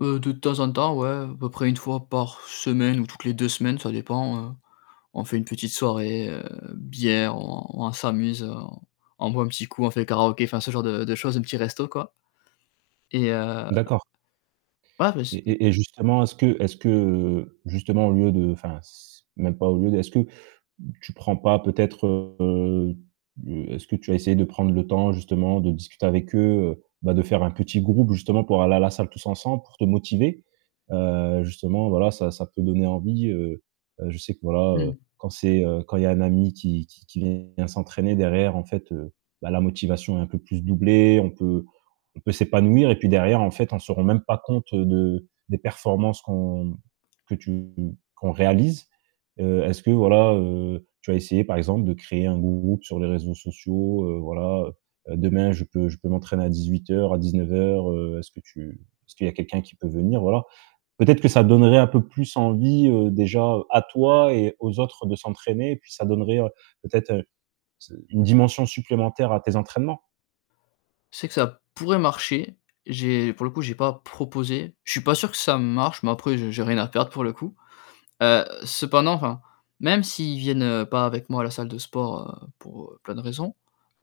Heu, de temps en temps, ouais, à peu près 1 fois par semaine ou toutes les 2 semaines, ça dépend, heu, on fait une petite soirée, heu, bière, on on s'amuse, on on boit un petit coup, on fait karaoké, enfin, ce genre de de choses, un petit resto, quoi et et heu, ah D'accord. bah, Et c'est, mmh. et et justement, est-ce que est-ce que, heu, justement, au lieu de, enfin, c même pas au lieu de, est-ce que tu prends pas peut-être, heu, est-ce que tu as essayé de prendre le temps justement de discuter avec eux, heu, bah, de faire un petit groupe, justement, pour aller à la salle tous ensemble, pour te motiver, heu, justement, voilà, ça ça peut donner envie, heu, je sais que, voilà, heu, Mmh. quand c'est, heu, quand il y un ami qui qui qui vient s'entraîner derrière, en fait, bah, la motivation est un peu plus doublée, on peut on peut s'épanouir et puis, derrière, en fait, on se rend même pas compte, heu, de des performances qu'on, mmh, que tu qu'on réalise, heu, est-ce que, voilà, heu, tu as essayé, par exemple, de créer un groupe sur les réseaux sociaux? Heu, voilà, heu heu: «Demain je peux je peux m'entraîner à 18:00, à 19:00, heu, est-ce que tu est-ce qu'il y a quelqu'un qui peut venir?» voilà. Peut-être que ça donnerait un peu plus envie, heu, déjà, à toi et aux autres de s'entraîner puis ça donnerait peut-être ce une dimension supplémentaire à tes entraînements. C'est que ça pourrait marcher. J'ai, pour le coup, j'ai pas proposé. Je pas sûr que ça marche, mais après, j'ai j'ai rien à perdre pour le coup, heu, cependant, enfin, même s'ils viennent pas avec moi à la salle de sport, heu, pour heu, plein de raisons,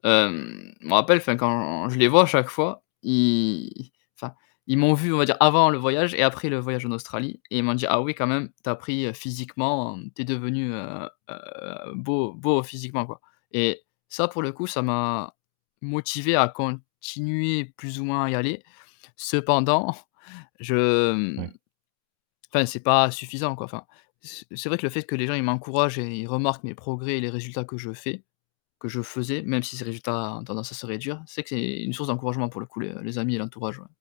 hem, je me rappelle, enfin, quand je les vois à chaque fois, ils, enfin, ils m'ont vu, on va dire, avant le voyage et après le voyage en Australie et ils m'ont dit: «Ah oui, quand même, tu as pris physiquement, tu es devenu, heu heu, beau beau physiquement, quoi». Et ça, pour le coup, ça m'a motivé à continuer plus ou moins à y aller. Cependant je, hem, Ouais. enfin, c'est pas suffisant, quoi. Enfin, c'est c'est vrai que le fait que les gens, ils m'encouragent et ils remarquent mes progrès et les résultats que je fais que je faisais même si ces résultats ont tendance à se réduire, c'est que, c'est une source d'encouragement, pour le coup, les amis et l'entourage, ouais.